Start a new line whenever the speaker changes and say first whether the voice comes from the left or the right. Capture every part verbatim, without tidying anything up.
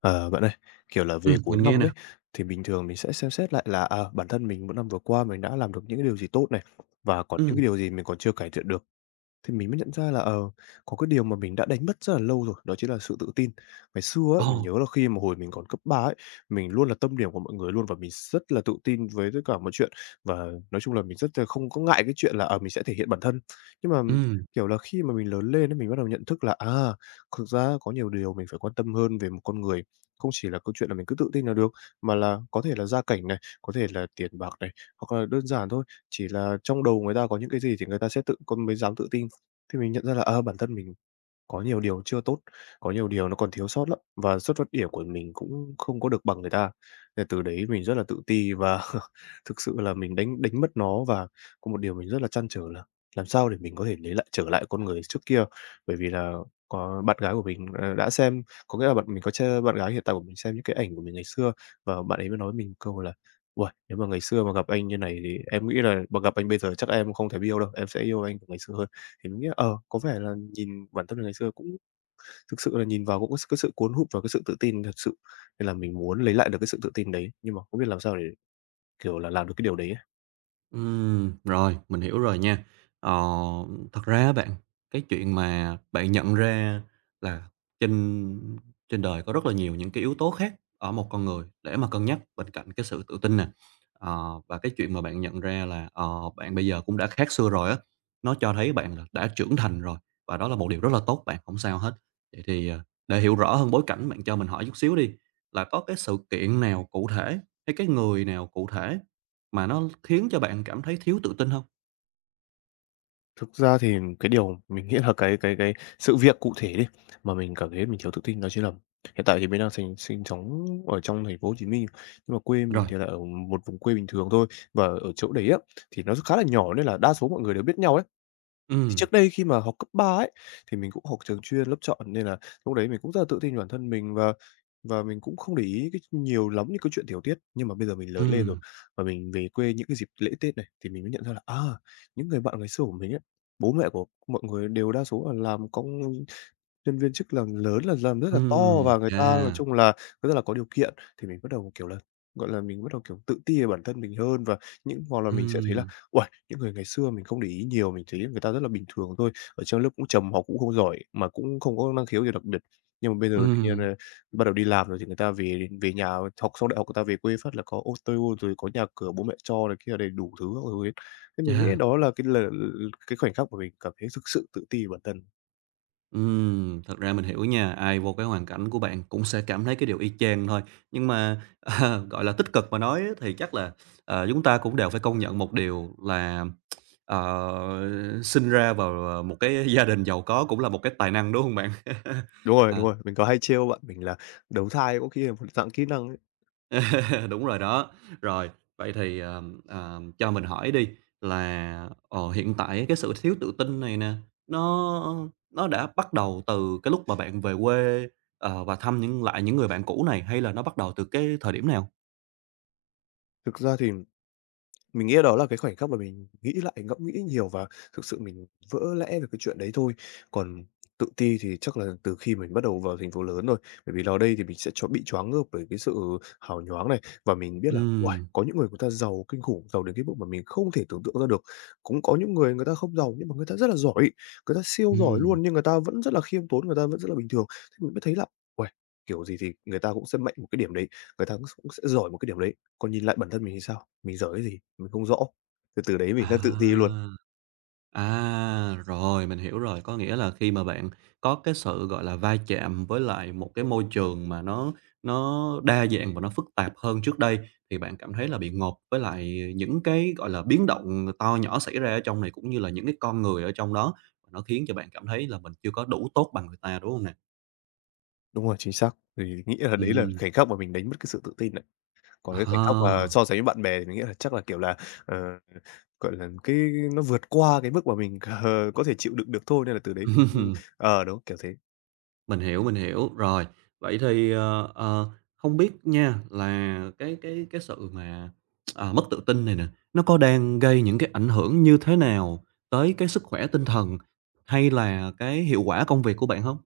left: Ờ, Bạn ơi, kiểu là, về
right: Ừm,
left: cuối
right: mình nghe
left: năm
right: nè.
left: ấy, thì bình thường mình sẽ xem xét lại là, à, bản thân mình một năm vừa qua mình đã làm được những cái điều gì tốt này, và còn những cái
right: Ừm.
left: điều gì mình còn chưa cải thiện được. Thì mình mới nhận ra là, ờ, có cái điều mà mình đã đánh mất rất là lâu rồi, đó chính là sự tự tin. Ngày xưa ấy, mình
right: Ồ.
left: nhớ là khi mà hồi mình còn cấp ba ấy, mình luôn là tâm điểm của mọi người luôn và mình rất là tự tin với tất cả mọi chuyện và nói chung là mình rất là không có ngại cái chuyện là, ờ, mình sẽ thể hiện bản thân. Nhưng mà,
right: Ừm.
left: kiểu là, khi mà mình lớn lên ấy, mình bắt đầu nhận thức là, à, thực ra có nhiều điều mình phải quan tâm hơn về một con người, không chỉ là câu chuyện là mình cứ tự tin là được, mà là có thể là gia cảnh này, có thể là tiền bạc này, hoặc là đơn giản thôi, chỉ là trong đầu người ta có những cái gì thì người ta sẽ tự con mới dám tự tin. Thì mình nhận ra là, à, bản thân mình có nhiều điều chưa tốt, có nhiều điều nó còn thiếu sót lắm, và xuất phát điểm của mình cũng không có được bằng người ta. Thì từ đấy mình rất là tự ti và thực sự là mình đánh đánh mất nó và có một điều mình rất là trăn trở là làm sao để mình có thể lấy lại trở lại con người trước kia. Bởi vì là có bạn gái của mình, ờ, đã xem có nghĩa là bạn mình có ch bạn gái hiện tại của mình xem những cái ảnh của mình ngày xưa và bạn ấy mới nói mình câu là "Uầy, nếu mà ngày xưa mà gặp anh như này thì em nghĩ là mà gặp anh bây giờ chắc em không thể yêu đâu, em sẽ yêu anh của ngày xưa hơn." Thì mình nghĩ là, ờ, có vẻ là nhìn bản thân ngày xưa cũng thực sự là nhìn vào cũng có s cái sự cuốn hút và cái sự tự tin thật sự, nên là mình muốn lấy lại được cái sự tự tin đấy, nhưng mà không biết làm sao để, kiểu là, làm được cái điều đấy ấy.
right: Ừm, rồi, mình hiểu rồi nha. Ờ, thật ra á bạn, cái chuyện mà bạn nhận ra là trên trên đời có rất là nhiều những cái yếu tố khác ở một con người để mà cân nhắc bên cạnh cái sự tự tin nè. Ờ, và cái chuyện mà bạn nhận ra là, ờ, bạn bây giờ cũng đã khác xưa rồi á, nó cho thấy bạn là đã trưởng thành rồi, và đó là một điều rất là tốt bạn, không sao hết. Vậy thì, ờ, để hiểu rõ hơn bối cảnh, bạn cho mình hỏi chút xíu đi, là có cái sự kiện nào cụ thể, hay cái người nào cụ thể mà nó khiến cho bạn cảm thấy thiếu tự tin không?
left: Thực ra thì cái điều mình nghĩ là cái cái cái sự việc cụ thể đi, mà mình cảm thấy mình thiếu tự tin đó chính là hiện tại thì mình đang sinh sinh sống ở trong thành phố Hồ Chí Minh, nhưng mà quê
right: Rồi.
left: mình thì là ở một vùng quê bình thường thôi. Và ở chỗ đấy á, thì nó khá là nhỏ nên là đa số mọi người đều biết nhau ấy. Thì
right: Ừm.
left: trước đây khi mà học cấp ba ấy, thì mình cũng học trường chuyên, lớp chọn nên là lúc đấy mình cũng rất là tự tin về bản thân mình và và mình cũng không để ý cái nhiều lắm những cái chuyện tiểu tiết. Nhưng mà bây giờ mình lớn lên rồi
right: Ừm.
left: và mình về quê những cái dịp lễ Tết này thì mình mới nhận ra là, à, những người bạn ngày xưa của mình ấy, bố mẹ của mọi người đều đa số là làm công nhân viên chức, làm lớn là làm rất là to
right: Ừm.
left: và người ta
right: Chà.
left: nói chung là rất là có điều kiện, thì mình bắt đầu, kiểu là, gọi là, mình bắt đầu, kiểu, tự ti về bản thân mình hơn và những hoặc là mình sẽ thấy
right: Ừm.
left: là "Uầy, những người ngày xưa mình không để ý nhiều, mình thấy người ta rất là bình thường thôi, ở trong lớp cũng trầm, học cũng không giỏi, mà cũng không có năng khiếu gì đặc biệt." Nhưng mà bây giờ tự nhiên,
right: Ừm.
left: ơ, bắt đầu đi làm rồi thì người ta về về nhà học xong đại học người ta về quê phát là có ô tô, rồi có nhà cửa bố mẹ cho này kia đầy đủ thứ các thứ ấy. Thế mình nghĩ
right: Chà.
left: đó là cái là cái khoảnh khắc mà mình cảm thấy thực sự tự ti về bản thân.
right: Ừm, thật ra mình hiểu nha, ai vô cái hoàn cảnh của bạn cũng sẽ cảm thấy cái điều y chang thôi. Nhưng mà, ờ, gọi là, tích cực mà nói á thì chắc là, ờ, chúng ta cũng đều phải công nhận một điều là, ờ, sinh ra vào, ờ, một cái gia đình giàu có cũng là một cái tài năng, đúng hông bạn?
left: Đúng rồi, đúng
right: Ờ.
left: rồi, mình có hay trêu bạn mình là đấu thai có khi là một dạng kỹ năng ấy.
right: Đúng rồi đó. Rồi, vậy thì, ờm, ờm, cho mình hỏi đi là, ờ, hiện tại cái sự thiếu tự tin này nè, nó nó đã bắt đầu từ cái lúc mà bạn về quê, ờ, và thăm những lại những người bạn cũ này, hay là nó bắt đầu từ cái thời điểm nào?
left: Thực ra thì mình nghĩ đó là cái khoảnh khắc mà mình nghĩ lại, ngẫm nghĩ nhiều và thực sự mình vỡ lẽ về cái chuyện đấy thôi. Còn tự ti thì chắc là từ khi mình bắt đầu vào thành phố lớn rồi, bởi vì vào đây thì mình sẽ cho bị choáng ngợp bởi cái sự hào nhoáng này, và mình biết là, uầy,
right: Ừm.
left: có những người người ta giàu kinh khủng, giàu đến cái mức mà mình không thể tưởng tượng ra được. Cũng có những người người ta không giàu nhưng mà người ta rất là giỏi, người ta siêu giỏi
right: Ừm.
left: luôn nhưng người ta vẫn rất là khiêm tốn, người ta vẫn rất là bình thường. Thế mình mới thấy là, uầy, kiểu gì thì người ta cũng sẽ mạnh một cái điểm đấy, người ta cũng cũng sẽ giỏi một cái điểm đấy. Còn nhìn lại bản thân mình thì sao? Mình giỏi cái gì? Mình không rõ. Từ từ đấy mình
right: À.
left: đã tự ti luôn.
right: À, rồi, mình hiểu rồi. Có nghĩa là khi mà bạn có cái sự, gọi là, va chạm với lại một cái môi trường mà nó nó đa dạng và nó phức tạp hơn trước đây, thì bạn cảm thấy là bị ngộp với lại những cái, gọi là, biến động to nhỏ xảy ra ở trong này, cũng như là những cái con người ở trong đó, và nó khiến cho bạn cảm thấy là mình chưa có đủ tốt bằng người ta, đúng không nè?
left: Đúng rồi, chính xác. Thì nghĩ là đấy là
right: Ừm.
left: khoảnh khắc mà mình đánh mất cái sự tự tin này. Còn cái khoảnh khắc
right: À.
left: mà so sánh với bạn bè thì mình nghĩ là chắc là, kiểu là, ờ, gọi là, cái nó vượt qua cái mức mà mình, ờ, có thể chịu đựng được thôi, nên là từ đấy mình cũng ờ, đúng, kiểu thế.
right: Mình hiểu, mình hiểu. Rồi, vậy thì, ờ, ờ, không biết nha là cái cái cái sự mà, à, mất tự tin này nè, nó có đang gây những cái ảnh hưởng như thế nào tới cái sức khỏe tinh thần hay là cái hiệu quả công việc của bạn không.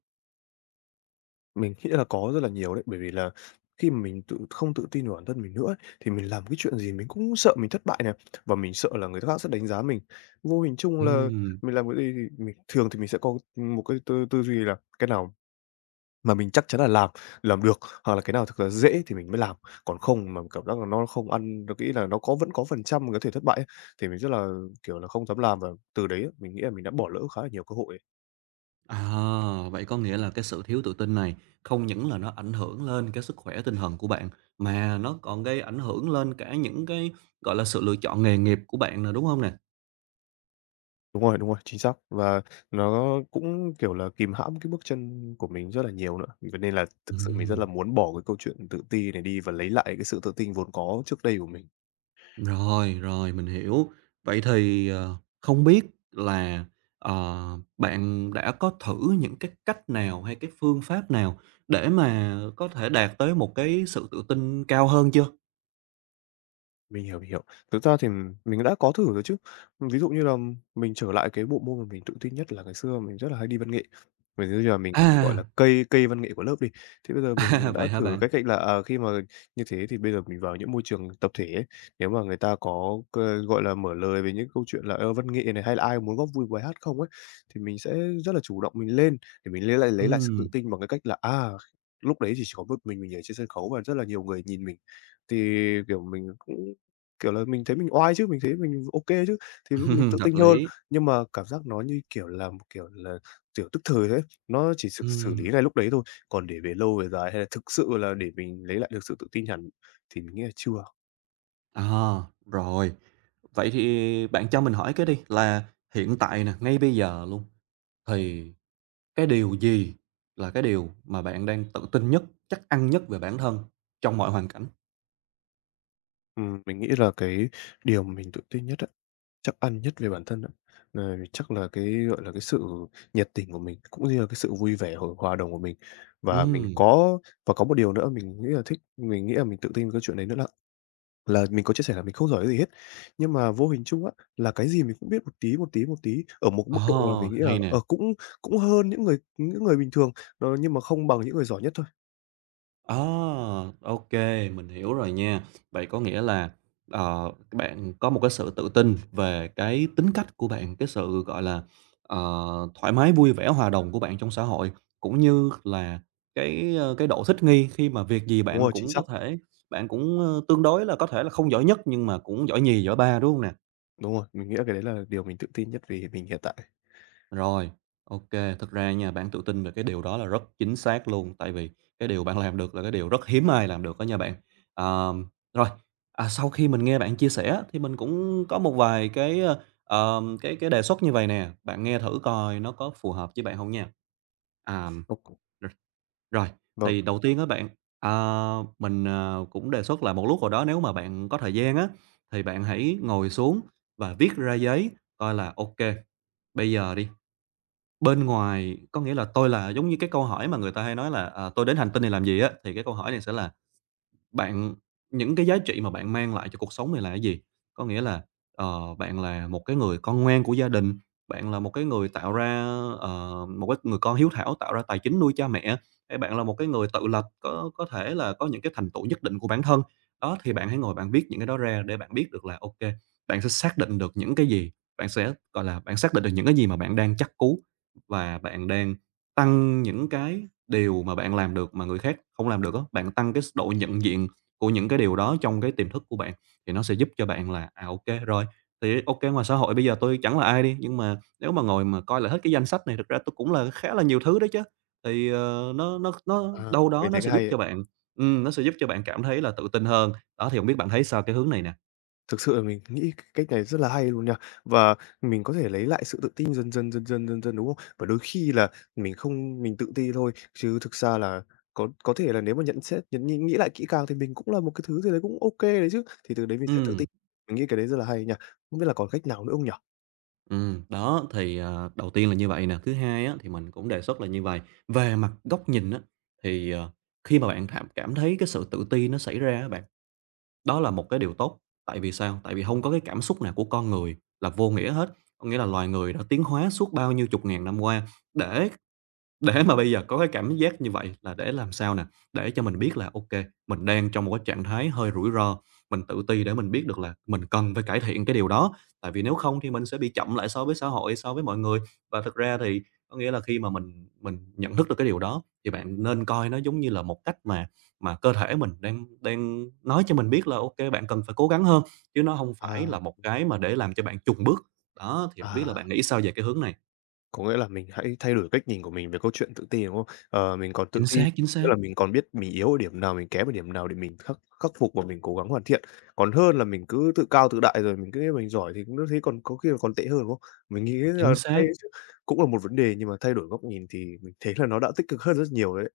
left: Mình nghĩ là có rất là nhiều đấy, bởi vì là khi mà mình tự không tự tin vào bản thân mình nữa ấy, thì mình làm cái chuyện gì mình cũng sợ mình thất bại này, và mình sợ là người khác sẽ đánh giá mình. Vô hình chung là
right: Ừm.
left: mình làm cái gì thì mình thường thì mình sẽ có một cái tư tư duy là cái nào mà mình chắc chắn là làm, làm được, hoặc là cái nào thực là dễ thì mình mới làm, còn không mà cảm giác là nó không ăn nó nghĩ là nó có vẫn có phần trăm có thể thất bại ấy, thì mình rất là, kiểu là, không dám làm và từ đấy á, mình nghĩ là mình đã bỏ lỡ khá là nhiều cơ hội.
right: À, vậy có nghĩa là cái sự thiếu tự tin này không những là nó ảnh hưởng lên cái sức khỏe tinh thần của bạn, mà nó còn gây ảnh hưởng lên cả những cái, gọi là, sự lựa chọn nghề nghiệp của bạn nè, đúng không nè?
left: Đúng rồi, đúng rồi, chính xác. Và nó cũng, kiểu là, kìm hãm cái bước chân của mình rất là nhiều nữa. Vì vậy nên là thực sự mình rất là
right: Ừm.
left: muốn bỏ cái câu chuyện tự ti này đi và lấy lại cái sự tự tin vốn có trước đây của mình.
right: Rồi, rồi, mình hiểu. Vậy thì, ờ, không biết là, ờ, bạn đã có thử những cái cách nào hay cái phương pháp nào để mà có thể đạt tới một cái sự tự tin cao hơn chưa?
left: Mình hiểu, mình hiểu. Thực ra thì mình đã có thử rồi chứ. Ví dụ như là mình trở lại cái bộ môn mà mình tự tin nhất là ngày xưa mình rất là hay đi văn nghệ. Mình bây giờ mình có thể gọi
right: À,
left: là cây cây văn nghệ của lớp đi. Thế bây giờ
right: à,
left: mình đã
right: vậy hả
left: thử
right: bạn?
left: cái cách là, à, khi mà như thế thì bây giờ mình vào những môi trường tập thể ấy, nếu mà người ta có c gọi là, mở lời về những câu chuyện là, ơ, văn nghệ này, hay là ai muốn góp vui bài hát không ấy, thì mình sẽ rất là chủ động mình lên để mình lấy lại lấy lại sự tự
right: Ừm,
left: tin bằng cái cách là, à, lúc đấy thì chỉ có một mình mình ở trên sân khấu và rất là nhiều người nhìn mình. Thì, kiểu, mình cũng kiểu là, mình thấy mình oai chứ, mình thấy mình ok chứ, thì lúc mình tự
right: Hợp
left: tin hơn.
right: lý.
left: Nhưng mà cảm giác nó như, kiểu là, một kiểu là, kiểu, tức thời thế, nó chỉ xử xử lý
right: Ừm.
left: ngay lúc đấy thôi, còn để về lâu về dài hay là thực sự là để mình lấy lại được sự tự tin hẳn thì mình nghĩ là chưa.
right: À, rồi. Vậy thì bạn cho mình hỏi cái đi, là hiện tại nè, ngay bây giờ luôn, thì cái điều gì là cái điều mà bạn đang tự tin nhất, chắc ăn nhất về bản thân trong mọi hoàn cảnh?
left: Ừm, mình nghĩ là cái điều mà mình tự tin nhất á, trắc ăn nhất về bản thân á, là chắc là cái, gọi là, cái sự nhiệt tình của mình, cũng như là cái sự vui vẻ, h hòa đồng của mình. Và mình
right: Ừm.
left: có và có một điều nữa mình nghĩ là thích mình nghĩ là mình tự tin về cái chuyện đấy nữa là Là mình có chia sẻ là mình không giỏi cái gì hết, nhưng mà vô hình chung á, là cái gì mình cũng biết một tí, một tí, một tí, ở một mức độ là
right: ờ,
left: mình nghĩ là,
right: hay nè.
left: ờ, cũng cũng hơn những người những người bình thường, ờ, nhưng mà không bằng những người giỏi nhất thôi.
right: Ờ, ok, mình hiểu rồi nha. Vậy có nghĩa là, ờ, bạn có một cái sự tự tin về cái tính cách của bạn, cái sự, gọi là, ờ, thoải mái, vui vẻ, hòa đồng của bạn trong xã hội, cũng như là cái, ơ, cái độ thích nghi khi mà việc gì
left: Đúng
right: bạn
left: rồi, chính
right: cũng
left: xác,
right: có thể bạn cũng, ơ, tương đối là có thể là không giỏi nhất nhưng mà cũng giỏi nhì, giỏi ba, đúng không nè?
left: đúng rồi, mình nghĩ là cái đấy là điều mình tự tin nhất vì mình hiện tại.
right: Rồi, ok. Thực ra nha, bạn tự tin về cái điều đó là rất chính xác luôn, tại vì cái điều bạn làm được là cái điều rất hiếm ai làm được đó nha bạn. Ờm, rồi, à, sau khi mình nghe bạn chia sẻ thì mình cũng có một vài cái, ơ, ờm, cái cái đề xuất như vậy nè, bạn nghe thử coi nó có phù hợp với bạn không nha. Àm,
left: Ok.
right: r rồi,
left: Vâng.
right: thì đầu tiên á bạn, à, mình, ờ, cũng đề xuất là một lúc nào đó nếu mà bạn có thời gian á, thì bạn hãy ngồi xuống và viết ra giấy coi là ok. Bây giờ đi, bên ngoài có nghĩa là tôi là giống như cái câu hỏi mà người ta hay nói là, à, "Tôi đến hành tinh này làm gì?" á, thì cái câu hỏi này sẽ là bạn những cái giá trị mà bạn mang lại cho cuộc sống này là cái gì? Có nghĩa là, ờ, bạn là một cái người con ngoan của gia đình, bạn là một cái người tạo ra, ờ, một cái người con hiếu thảo tạo ra tài chính nuôi cha mẹ, hay bạn là một cái người tự lập có có thể là có những cái thành tựu nhất định của bản thân? Đó, thì bạn hãy ngồi bạn viết những cái đó ra để bạn biết được là, ok bạn sẽ xác định được những cái gì, bạn sẽ, gọi là, bạn xác định được những cái gì mà bạn đang chắc cú và bạn đang tăng những cái điều mà bạn làm được mà người khác không làm được á, bạn tăng cái độ nhận diện của những cái điều đó trong cái tiềm thức của bạn, thì nó sẽ giúp cho bạn là, à, ô rồi, thì ok ngoài xã hội bây giờ tôi chẳng là ai đi, nhưng mà nếu mà ngồi mà coi lại hết cái danh sách này, thực ra tôi cũng là khá là nhiều thứ đấy chứ. Thì, ờ, nó nó nó
left: À.
right: đâu đó
left: Mình
right: nó
left: thấy
right: sẽ
left: cái
right: giúp
left: hay
right: cho
left: ấy.
right: bạn ừm, nó sẽ giúp cho bạn cảm thấy là tự tin hơn. Đó, thì không biết bạn thấy sao cái hướng này nè?
left: Thực sự là mình nghĩ c cách này rất là hay luôn nha. Và mình có thể lấy lại sự tự tin dần dần, dần dần, dần dần, đúng không? Và đôi khi là mình không mình tự ti thôi, chứ thực ra là có có thể là nếu mà nhận xét nhận nghĩ nghĩ lại kỹ càng thì mình cũng là một cái thứ gì đấy cũng ok đấy chứ, thì từ đấy mình sẽ tự tin.
right: Ừm.
left: Mình nghĩ cái đấy rất là hay nha. Không biết là còn cách nào nữa không nhỉ?
right: Ừm, đó, thì, ờ, đầu tiên là như vậy nè. Thứ hai á, thì mình cũng đề xuất là như vậy về mặt góc nhìn á, thì, ờ, khi mà bạn thảm cảm thấy cái sự tự ti nó xảy ra á bạn, đó là một cái điều tốt. Tại vì sao? Tại vì không có cái cảm xúc nào của con người là vô nghĩa hết. Có nghĩa là loài người đã tiến hóa suốt bao nhiêu chục ngàn năm qua để để mà bây giờ có cái cảm giác như vậy là để làm sao nè? Để cho mình biết là, ok mình đang trong một cái trạng thái hơi rủi ro, mình tự ti để mình biết được là mình cần phải cải thiện cái điều đó, tại vì nếu không thì mình sẽ bị chậm lại so với xã hội, so với mọi người. Và thực ra thì có nghĩa là khi mà mình mình nhận thức được cái điều đó thì bạn nên coi nó giống như là một cách mà mà cơ thể mình đang đang nói cho mình biết là ok bạn cần phải cố gắng hơn, chứ nó không phải
left: À,
right: là một cái mà để làm cho bạn chùn bước. Đó, thì không biết
left: à.
right: là bạn nghĩ sao về cái hướng này?
left: Có nghĩa là mình hãy thay đổi cách nhìn của mình về câu chuyện tự ti, đúng không? Ờ, mình còn tự
right: Chính
left: ti,
right: xác, chính
left: nghĩa
right: xác,
left: là mình còn biết mình yếu ở điểm nào, mình kém ở điểm nào để mình khắc khắc phục và mình cố gắng hoàn thiện. Còn hơn là mình cứ tự cao tự đại rồi mình cứ nghĩ mình giỏi thì cũng thế còn có khi là còn tệ hơn, đúng không? Mình nghĩ là
right: chính xác.
left: thay cũng là một vấn đề nhưng mà thay đổi góc nhìn thì mình thấy là nó đã tích cực hơn rất nhiều đấy.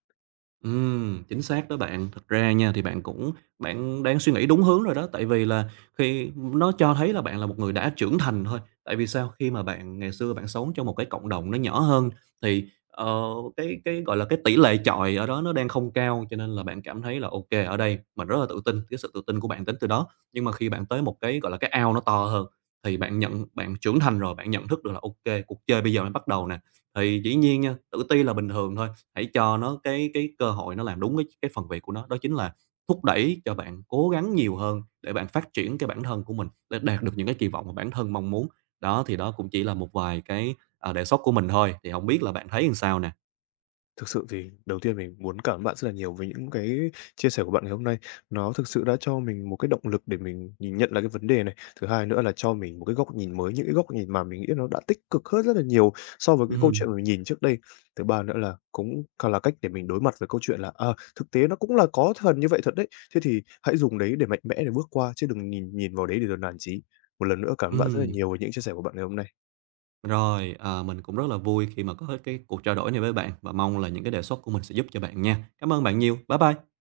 right: Ừm, chính xác đó bạn. Thật ra nha, thì bạn cũng bạn đang suy nghĩ đúng hướng rồi đó, tại vì là khi nó cho thấy là bạn là một người đã trưởng thành thôi. Tại vì sao? Khi mà bạn ngày xưa bạn sống trong một cái cộng đồng nó nhỏ hơn thì, ờ, cái cái, gọi là, cái tỷ lệ chọi ở đó nó đang không cao, cho nên là bạn cảm thấy là ok ở đây mình rất là tự tin, cái sự tự tin của bạn đến từ đó. Nhưng mà khi bạn tới một cái, gọi là, cái ao nó to hơn thì bạn nhận bạn trưởng thành rồi, bạn nhận thức được là ok cuộc chơi bây giờ mới bắt đầu nè, thì dĩ nhiên nha, tự ti là bình thường thôi. Hãy cho nó cái cái cơ hội nó làm đúng cái cái phần việc của nó, đó chính là thúc đẩy cho bạn cố gắng nhiều hơn để bạn phát triển cái bản thân của mình, để đạt được những cái kỳ vọng mà bản thân mong muốn. Đó, thì đó cũng chỉ là một vài cái, à, đề xuất của mình thôi, thì không biết là bạn thấy làm sao nè?
left: Thực sự thì đầu tiên mình muốn cảm ơn bạn rất là nhiều với những cái chia sẻ của bạn ngày hôm nay. Nó thực sự đã cho mình một cái động lực để mình nhìn nhận lại cái vấn đề này. Thứ hai nữa là cho mình một cái góc nhìn mới, những cái góc nhìn mà mình nghĩ nó đã tích cực hơn rất là nhiều so với cái câu chuyện
right: Ừm,
left: mà mình nhìn trước đây. Thứ ba nữa là cũng cả là cách để mình đối mặt với câu chuyện là à, thực tế nó cũng là có phần như vậy thật đấy. Thế thì hãy dùng đấy để mạnh mẽ để bước qua chứ đừng nhìn nhìn vào đấy để rồi nản chí. Một lần nữa cảm ơn bạn rất là
right: ừm,
left: nhiều với những chia sẻ của bạn ngày hôm nay.
right: rồi, à, mình cũng rất là vui khi mà có cái cuộc trao đổi này với bạn và mong là những cái đề xuất của mình sẽ giúp cho bạn nha. Cảm ơn bạn nhiều. Bye bye.